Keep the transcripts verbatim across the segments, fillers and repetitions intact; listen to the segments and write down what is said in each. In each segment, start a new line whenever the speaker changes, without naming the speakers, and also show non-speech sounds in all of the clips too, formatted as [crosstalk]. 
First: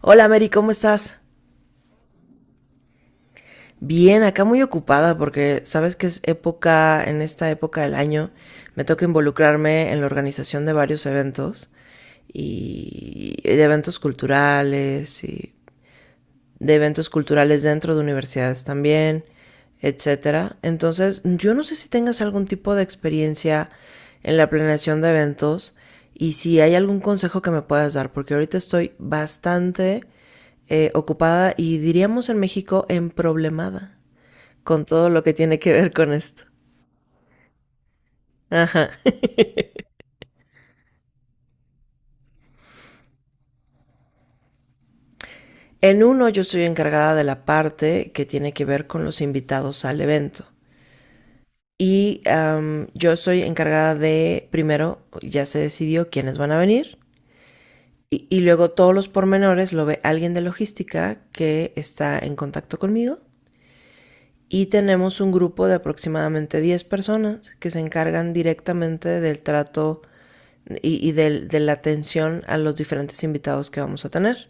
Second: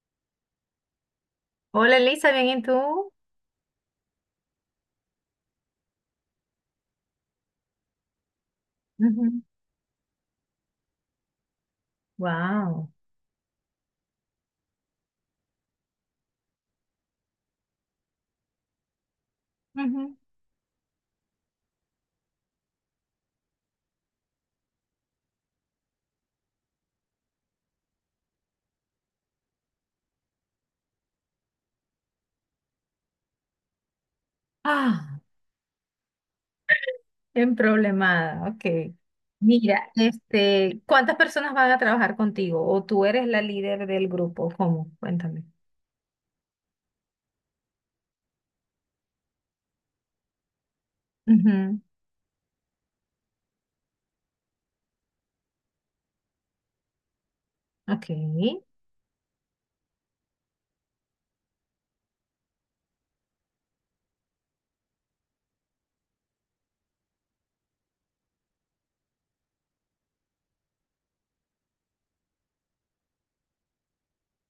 Hola Mary, ¿cómo estás?
Hola Elisa, ¿bien y tú?
Bien, acá muy ocupada porque sabes que es época, en esta época del año, me toca involucrarme en la organización de varios eventos
Wow.
y de eventos culturales y de eventos culturales dentro de universidades también, etcétera. Entonces, yo no sé si tengas algún tipo de experiencia en la planeación de eventos y si hay algún consejo que me puedas dar, porque ahorita estoy bastante eh, ocupada y diríamos en México emproblemada con todo
Ah,
lo que tiene que ver con esto.
bien problemada,
Ajá.
ok. Mira, este, ¿cuántas personas van a trabajar contigo? ¿O tú eres la líder del grupo? ¿Cómo? Cuéntame.
En uno yo estoy encargada de la parte que tiene que ver con los invitados al evento.
Ujú.
Y am, yo soy encargada de, primero, ya se decidió quiénes van a venir.
Ok.
Y, y luego todos los pormenores lo ve alguien de logística que está en contacto conmigo. Y tenemos un grupo de aproximadamente diez personas que se encargan directamente del trato y, y del- de la atención a los diferentes invitados que vamos a tener.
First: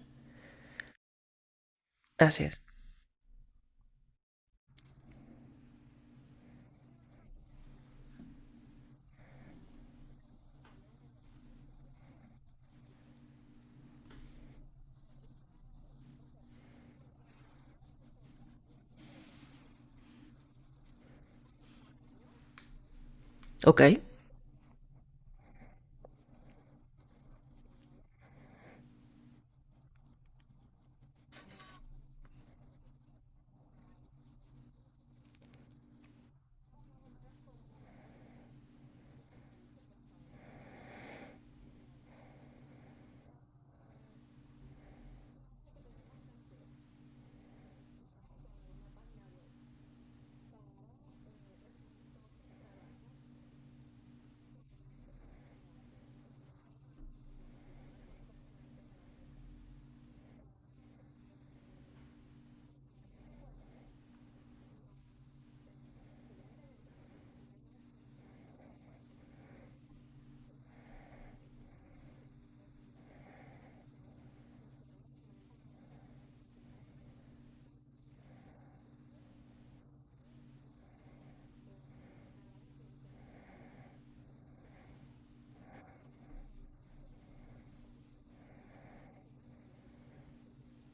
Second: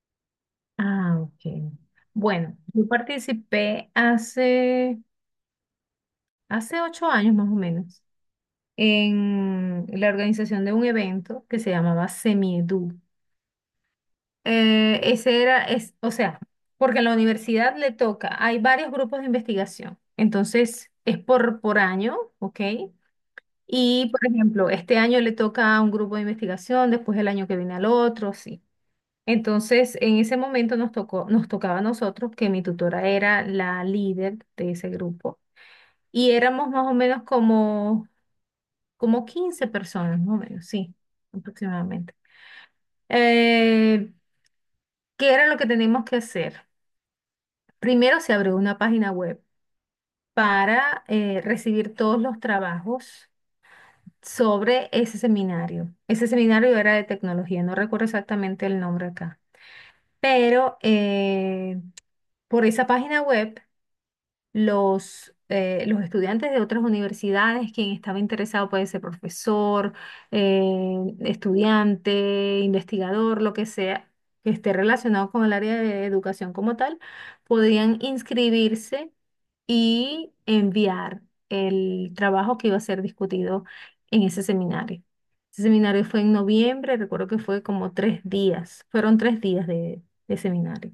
Ah, ok.
Así
Bueno,
es.
yo participé hace, hace ocho años más o menos en la organización de un evento que se llamaba Semiedu. Eh, ese era, es, o sea, porque en la universidad le toca, hay varios grupos de investigación, entonces es por, por año, ¿ok?
Ok.
Y, por ejemplo, este año le toca a un grupo de investigación, después el año que viene al otro, sí. Entonces, en ese momento nos tocó, nos tocaba a nosotros, que mi tutora era la líder de ese grupo, y éramos más o menos como, como quince personas, más o menos, sí, aproximadamente. Eh, ¿Qué era lo que teníamos que hacer? Primero se abrió una página web para eh, recibir todos los trabajos sobre ese seminario. Ese seminario era de tecnología, no recuerdo exactamente el nombre acá, pero eh, por esa página web los, eh, los estudiantes de otras universidades, quien estaba interesado puede ser profesor, eh, estudiante, investigador, lo que sea, que esté relacionado con el área de educación como tal, podían inscribirse y enviar el trabajo que iba a ser discutido en ese seminario. Ese seminario fue en noviembre, recuerdo que fue como tres días, fueron tres días de, de seminario.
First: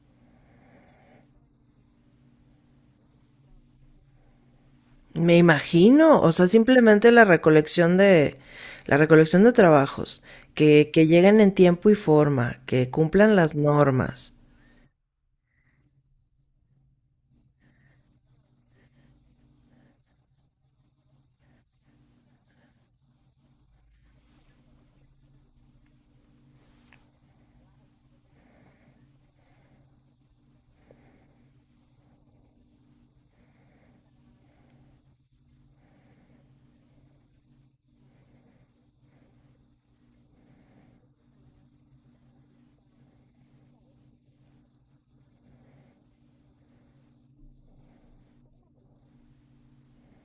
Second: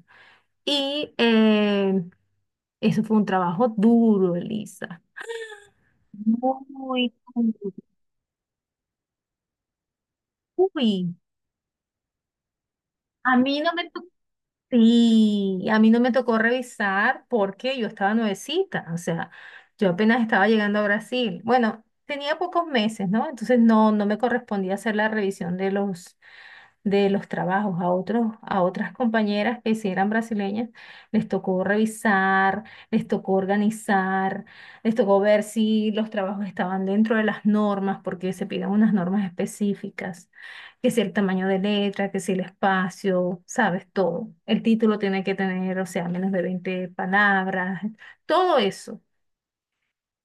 Y eh, eso fue un trabajo duro, Elisa.
Me imagino, o sea, simplemente
Muy
la
duro.
recolección de la recolección de trabajos que, que
Uy,
lleguen en tiempo y forma, que cumplan
a
las
mí no me tocó.
normas.
Y a mí no me tocó revisar porque yo estaba nuevecita, o sea, yo apenas estaba llegando a Brasil. Bueno, tenía pocos meses, ¿no? Entonces no, no me correspondía hacer la revisión de los de los trabajos a otros, a otras compañeras que sí eran brasileñas, les tocó revisar, les tocó organizar, les tocó ver si los trabajos estaban dentro de las normas, porque se piden unas normas específicas, que si el tamaño de letra, que si el espacio, sabes, todo. El título tiene que tener, o sea, menos de veinte palabras, todo eso.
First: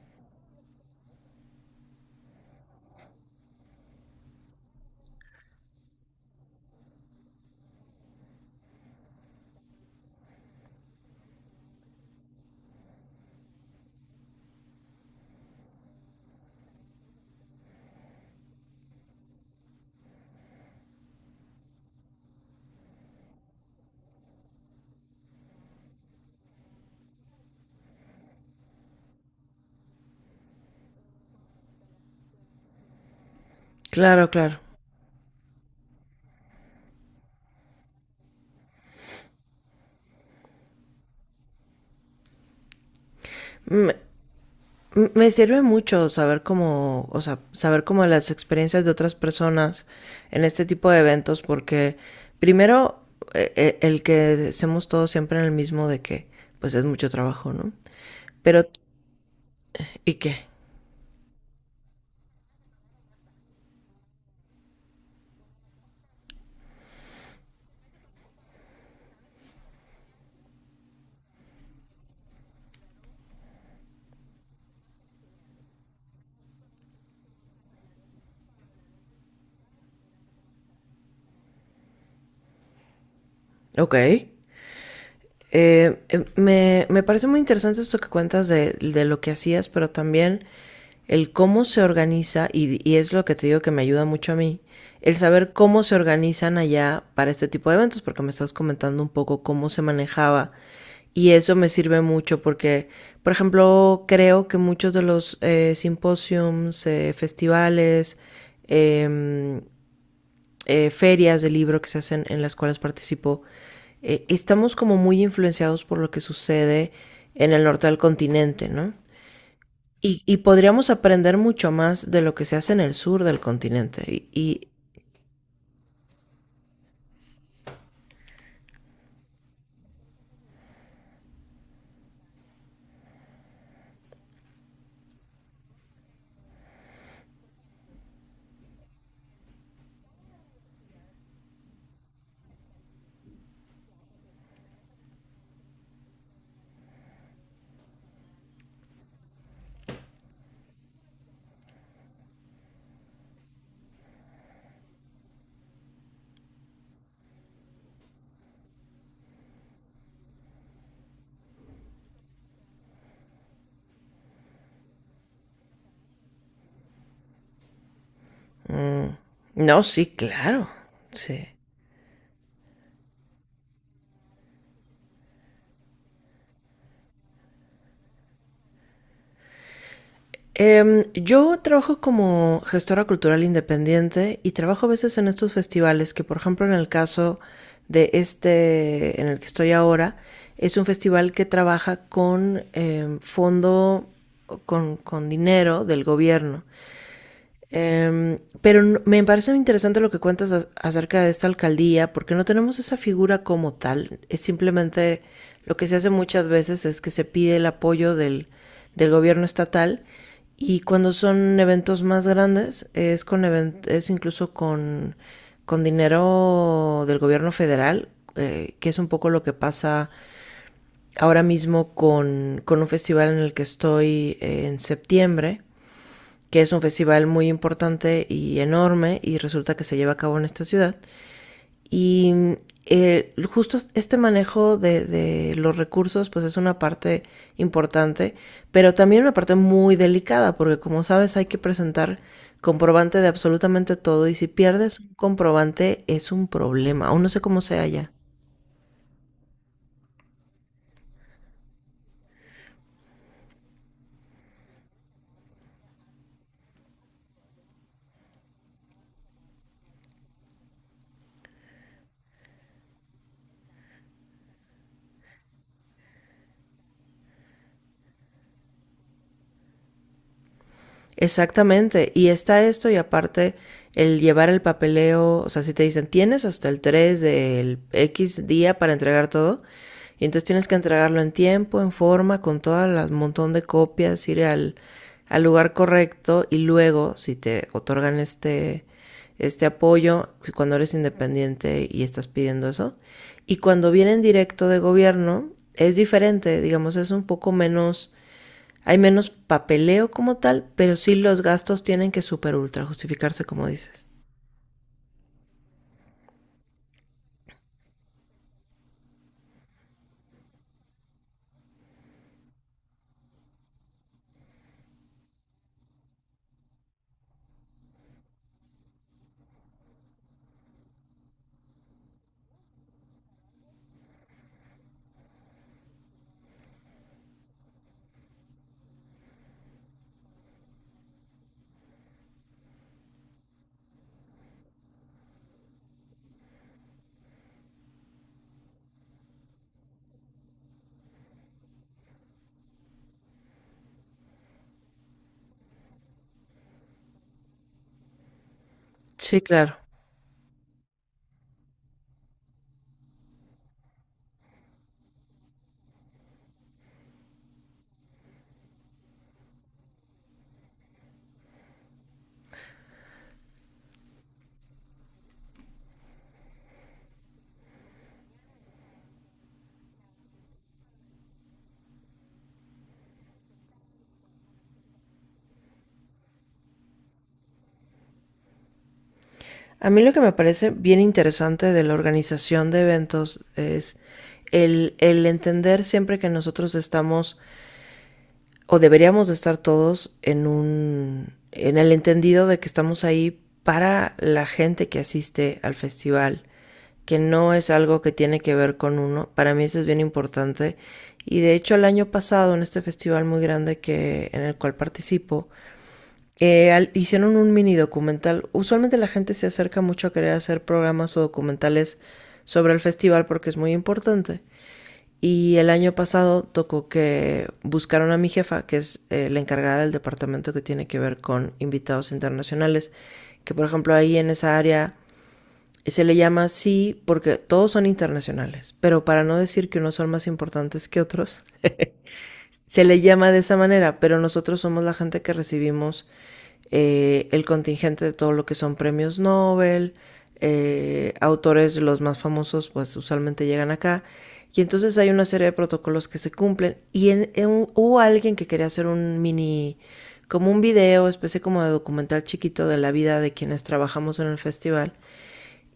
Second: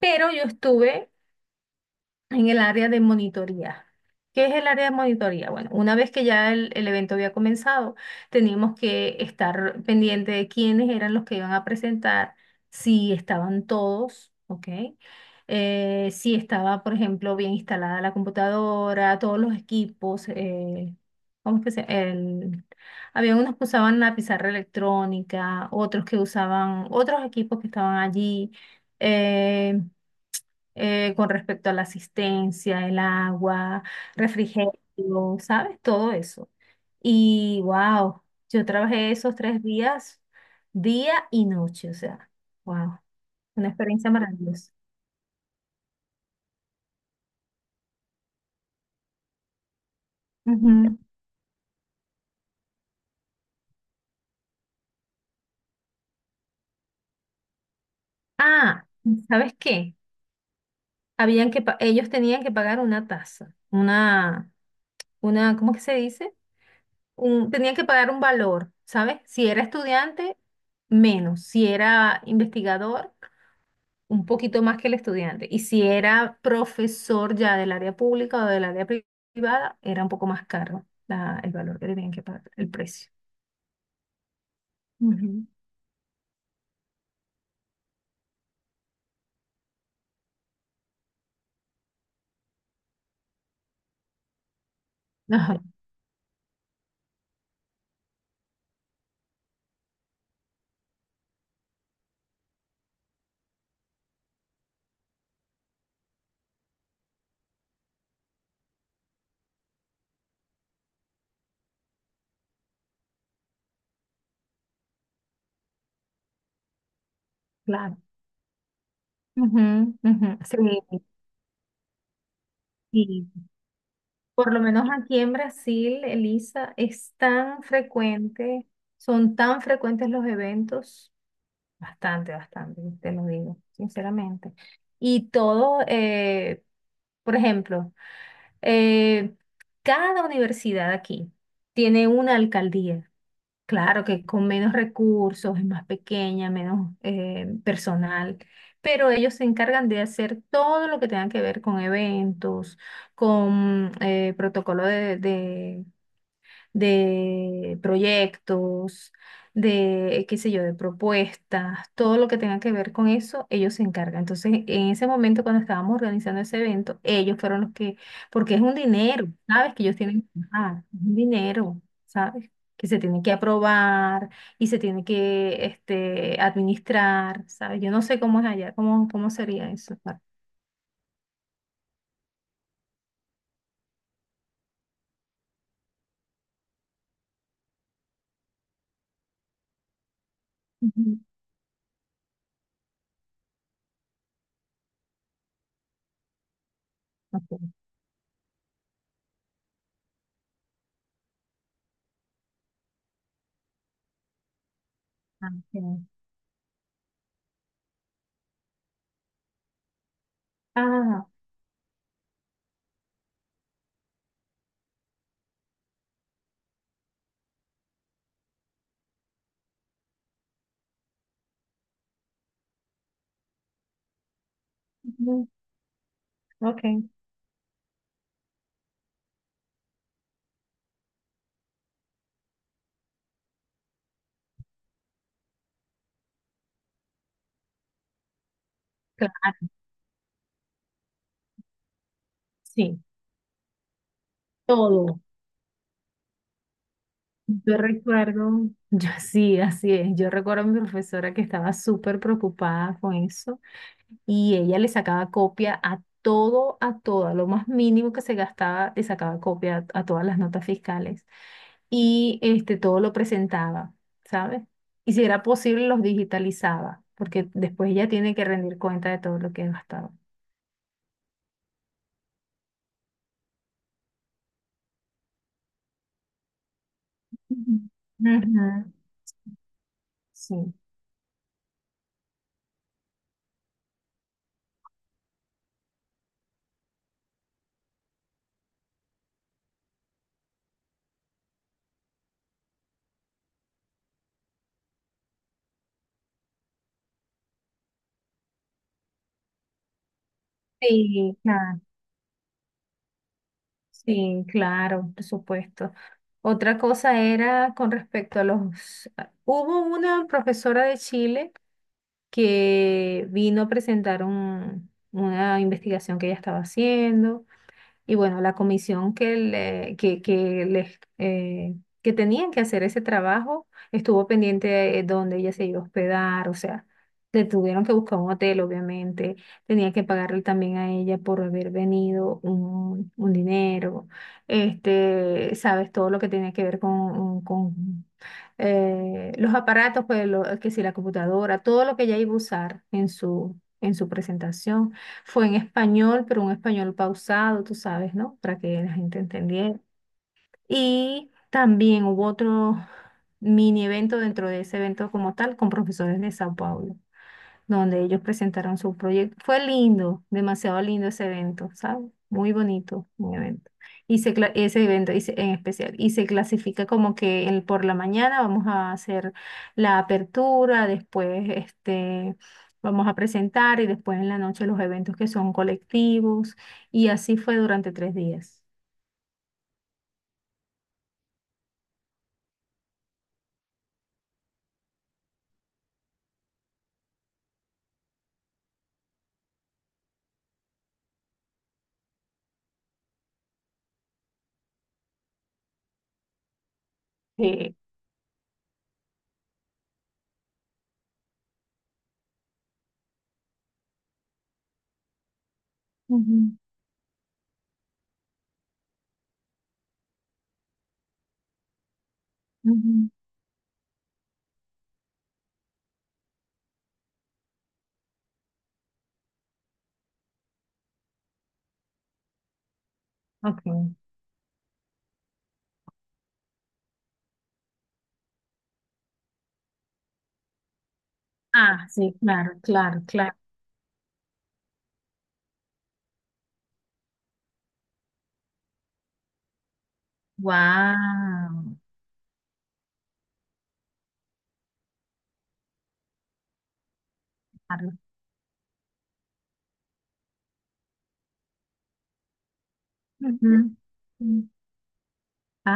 Pero yo estuve en el área de monitoría. ¿Qué es el área de monitoría? Bueno, una vez que ya el, el evento había comenzado, teníamos que estar pendiente de quiénes eran los que iban a presentar, si estaban todos, ¿ok? Eh, si estaba, por ejemplo, bien instalada la computadora, todos los equipos, eh, ¿cómo es que se? El, había unos que usaban la pizarra electrónica, otros que usaban otros equipos que estaban allí. eh, eh, con respecto a la asistencia, el agua,
Claro, claro.
refrigerio, ¿sabes? Todo eso. Y wow, yo trabajé esos tres días, día y noche, o sea, wow, una
Me,
experiencia maravillosa.
me sirve mucho saber cómo, o sea, saber cómo las experiencias de otras personas en este tipo
Ujú.
de eventos, porque primero eh, eh, el que hacemos todos siempre en el mismo de que, pues es mucho trabajo, ¿no? Pero,
Ah, ¿sabes qué?
¿y qué?
Habían que pa- ellos tenían que pagar una tasa, una, una, ¿cómo que se dice? Un, tenían que pagar un valor, ¿sabes? Si era estudiante, menos. Si era investigador, un poquito más que el estudiante. Y si era profesor ya del área pública o del área pri- privada, era un poco más caro la- el valor que tenían que pagar, el precio.
Ok.
Ujú.
Eh, eh, me, me parece muy interesante esto que cuentas de, de lo que hacías, pero también el cómo se organiza, y, y es lo que te digo que me ayuda mucho a mí, el saber
Ajá,
cómo se organizan allá para este tipo de eventos, porque me estás comentando un poco cómo se manejaba. Y eso me sirve mucho porque, por ejemplo, creo que muchos de los eh, simposiums, eh, festivales, em, eh, ferias de libro que se hacen en las cuales participo, eh, estamos como muy influenciados por lo que sucede en el norte del
claro.
continente, ¿no?
Ujú,
Y,
ujú.
y
Sí,
podríamos aprender mucho más de lo que se hace en el sur
sí.
del continente. Y,
Por lo
y
menos aquí en Brasil, Elisa, es tan frecuente, son tan frecuentes los eventos. Bastante, bastante, te lo digo, sinceramente. Y todo, eh, por ejemplo, Eh, cada universidad aquí tiene una alcaldía. Claro que con menos recursos, es más pequeña, menos eh, personal, pero ellos se encargan de hacer todo lo que tenga que ver con eventos, con eh, protocolo de, de de proyectos, de, qué sé yo, de propuestas, todo lo que tenga que ver con eso, ellos se encargan. Entonces, en ese momento cuando estábamos organizando ese evento, ellos fueron los que, porque es un dinero, ¿sabes?
no,
Que ellos
sí,
tienen que
claro,
pagar, es un
sí.
dinero, ¿sabes? Que se tiene que aprobar y se tiene que este, administrar, ¿sabes? Yo no sé cómo es allá, cómo, cómo sería eso.
Em, yo trabajo como gestora cultural independiente y trabajo a veces en estos festivales que, por ejemplo, en el caso de este en el que estoy ahora, es un
Ujú.
festival que trabaja con em, fondo, con, con dinero del gobierno.
Ok.
Em, pero n- me parece muy interesante lo que cuentas a- acerca de esta alcaldía, porque no tenemos esa figura como tal. Es simplemente
Ah,
lo que se
ok.
hace muchas veces es que se pide el apoyo del, del gobierno estatal y cuando
Ah,
son eventos más grandes es con event- es incluso con, con dinero del gobierno federal, eh, que es un poco lo que pasa ahora mismo con, con un festival en el que estoy eh, en
ujú,
septiembre que es un
ok.
festival muy importante y enorme y resulta que se lleva a cabo en esta ciudad. Y eh, justo este manejo de, de, los recursos pues es una parte importante, pero también una parte
Claro,
muy delicada porque como sabes hay que presentar
sí,
comprobante de absolutamente todo y si pierdes un
todo.
comprobante es un problema, aún no sé cómo
Yo
sea allá.
recuerdo, yo [laughs] sí, así es. Yo recuerdo a mi profesora que estaba súper preocupada con eso y ella le sacaba copia a todo, a todo, a lo más mínimo que se gastaba, le sacaba copia a, a todas las notas fiscales y este, todo lo presentaba, ¿sabes? Y si era posible, los digitalizaba, porque después ella tiene que rendir cuenta de todo lo que ha gastado.
Exactamente, y está esto y aparte el llevar el papeleo, o sea, si te dicen tienes hasta el tres
Ujú.
del X
Ujú.
día para entregar todo, y entonces tienes
Sí.
que entregarlo en tiempo, en forma, con todas las montón de copias, ir al, al lugar correcto y luego si te otorgan este, este apoyo, si cuando eres independiente y estás pidiendo eso, y cuando vienen directo de gobierno es diferente, digamos, es un poco menos, hay menos papeleo como tal, pero sí
Sí,
los
claro.
gastos tienen que super ultra justificarse, como dices.
Sí, claro, por supuesto. Otra cosa era con respecto a los... a- Hubo una profesora de Chile que vino a presentar un- una investigación que ella estaba haciendo. Y bueno, la comisión que, le- que, que, les, eh, que tenían que hacer ese trabajo estuvo pendiente de dónde ella se iba a hospedar, o sea, le tuvieron que buscar un hotel, obviamente, tenía que pagarle también a ella por haber venido un, un dinero, este, sabes, todo lo que tenía que ver con, con eh, los aparatos, pues lo- que si la computadora, todo lo que ella iba a usar en su, en su presentación fue en español, pero un español pausado, tú sabes, ¿no? Para que la gente
Sí, claro.
entendiera. Y también hubo otro mini evento dentro de ese evento como tal con profesores de Sao Paulo donde ellos presentaron su proyecto. Fue lindo, demasiado lindo ese evento, ¿sabes? Muy bonito, muy evento. Y se, cla- ese evento y se- en especial. Y se clasifica como que el, por la mañana vamos a hacer la apertura, después este, vamos a presentar y después en la noche los eventos que son colectivos. Y así fue durante tres días.
A mí lo que me parece bien interesante de la organización de eventos es el, el entender siempre que nosotros estamos o deberíamos de estar todos en un en el entendido de que estamos ahí para la gente que asiste al festival, que no es
Sí.
algo que tiene que ver con uno. Para mí eso es bien importante. Y de hecho el año pasado en este festival muy grande que en el cual participo,
Ujú,
eh, al, hicieron un mini documental. Usualmente la gente se acerca mucho a querer hacer programas o documentales sobre el
ujú.
festival porque es muy importante. Y el año pasado tocó que buscaron a mi jefa, que es eh, la encargada del departamento que tiene que ver con invitados internacionales, que
Ok.
por ejemplo ahí en esa área se le llama así porque todos son internacionales, pero para no decir que unos son más importantes que otros,
Ah, sí, claro,
se le
claro,
llama
claro.
de esa manera, pero nosotros somos la gente que recibimos eh, el contingente de todo lo que son premios Nobel, eh,
Wow.
autores los más famosos pues usualmente llegan acá. Y entonces hay una serie de protocolos que se cumplen. Y en, en, hubo alguien que quería hacer un mini, como un video, especie como de documental chiquito de la vida de quienes trabajamos en el
Ujú.
festival.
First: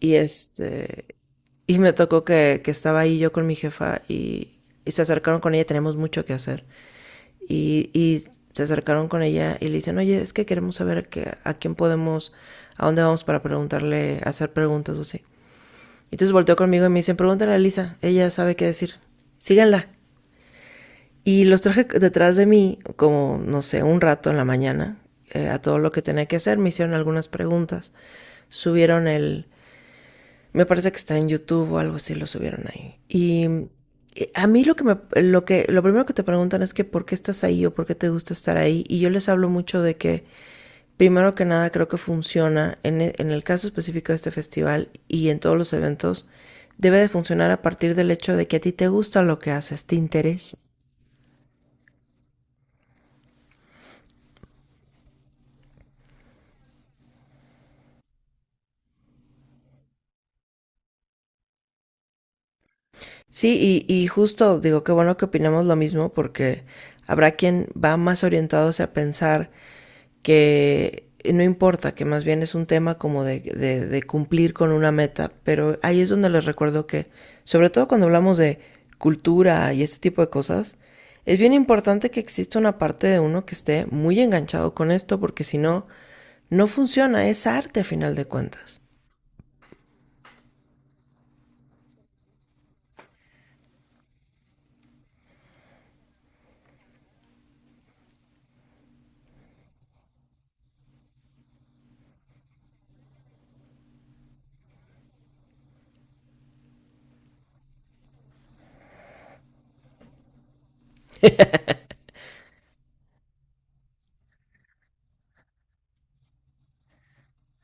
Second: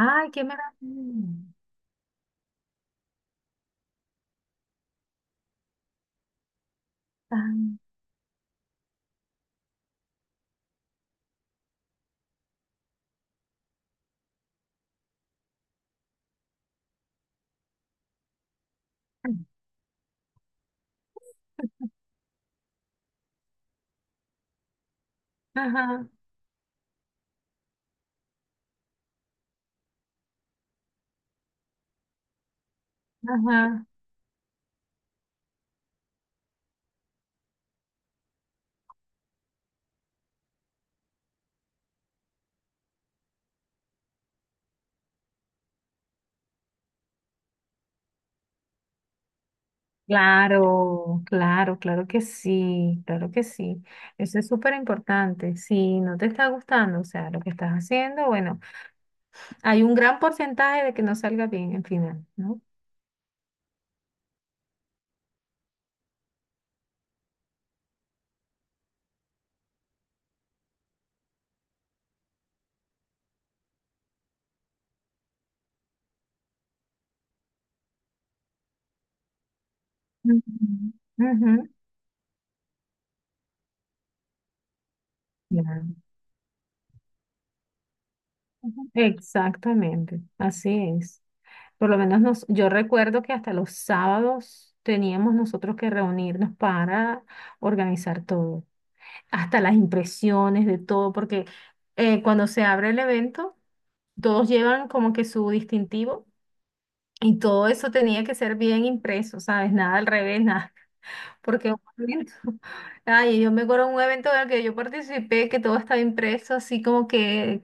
Y
qué maravilla.
este, y me tocó que, que estaba ahí yo con mi jefa y, y se acercaron con ella, tenemos mucho que hacer.
Ay.
Y, y se acercaron con ella y le dicen, oye, es que queremos saber que, a quién podemos, a dónde vamos para preguntarle, hacer preguntas o así. Entonces volteó conmigo y me dicen, pregúntale a Lisa, ella sabe qué decir, síganla. Y los traje detrás de mí, como, no sé, un rato en la mañana, eh, a todo lo que
Ajá,
tenía que hacer, me hicieron algunas preguntas, subieron el, me parece que está en YouTube o algo así, lo subieron ahí. Y
ajá.
eh, a mí lo que me, lo que, lo primero que te preguntan es que por qué estás ahí o por qué te gusta estar ahí. Y yo les hablo mucho de que, primero que nada, creo que funciona en, e, en el caso específico de este festival y en todos los eventos, debe de funcionar a partir del hecho de que a ti te gusta lo que haces, te interesa.
Claro, claro, claro que sí, claro que sí. Eso es súper importante. Si no te está gustando, o sea, lo que estás haciendo, bueno, hay un gran porcentaje de que no salga bien al final, ¿no?
Sí, y, y justo digo, qué bueno que opinamos lo mismo porque habrá quien va más orientado a pensar que no importa, que más bien es un tema como de, de, de cumplir con una meta, pero ahí es donde les recuerdo que, sobre todo cuando hablamos de cultura y este tipo de
Ujú,
cosas, es
ujú,
bien importante que exista una parte de uno que esté muy enganchado con esto porque si no,
claro.
no funciona, es arte a final de cuentas.
Ujú. Exactamente, así es. Por lo menos nos, yo recuerdo que hasta los sábados teníamos nosotros que reunirnos para organizar todo. Hasta las impresiones de todo, porque eh, cuando se abre el evento, todos llevan como que su distintivo y todo eso tenía que ser bien impreso, ¿sabes? Nada al revés, nada, [laughs] porque un evento- [laughs] ay, yo me acuerdo de un evento en el que yo participé que todo estaba impreso así como que,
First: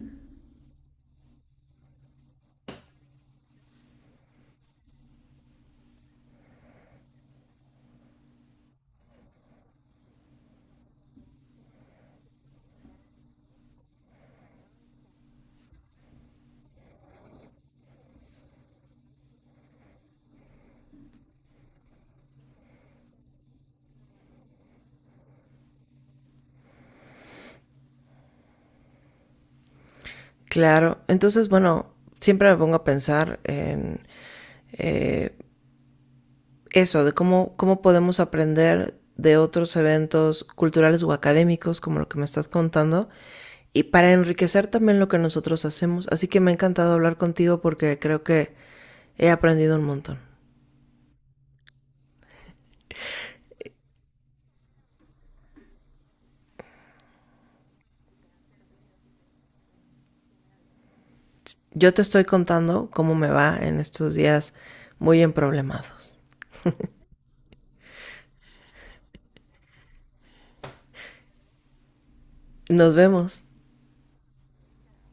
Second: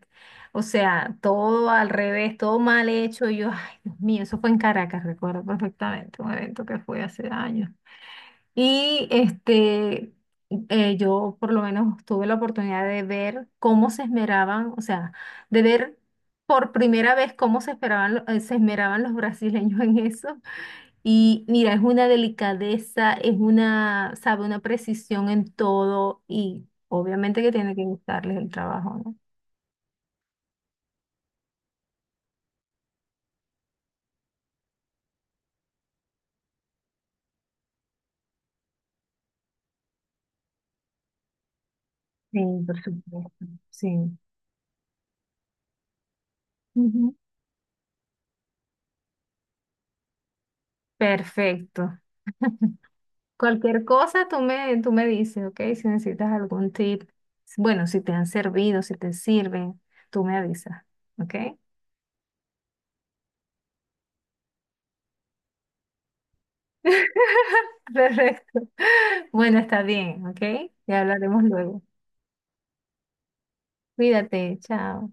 o sea, todo al revés, todo mal hecho, y yo, ay, Dios mío, eso fue en Caracas, recuerdo perfectamente, un evento que fue hace años. Y este, eh, yo por lo menos tuve la oportunidad de ver cómo se esmeraban, o sea, de ver por primera vez cómo se esperaban, lo- eh, se esmeraban los brasileños en eso. Y mira, es una delicadeza, es una, sabe, una precisión en todo y obviamente que tiene que gustarles el trabajo, ¿no?
Claro, entonces bueno, siempre me pongo a pensar en eh, eso, de cómo, cómo podemos aprender de otros eventos culturales o académicos, como lo que me
Sí,
estás
por
contando,
supuesto.
y para
Sí.
enriquecer también lo que nosotros hacemos. Así que me ha encantado
Ujú.
hablar contigo porque creo que he aprendido un montón.
Perfecto. Cualquier cosa tú me, tú me dices, ¿ok? Si necesitas algún tip, bueno, si te han servido, si te sirven, tú me avisas, ¿ok?
Yo te estoy contando cómo me va en estos días muy emproblemados.
[laughs] Perfecto. Bueno, está bien, ¿ok? Ya hablaremos luego.
Nos vemos.
Cuídate, chao.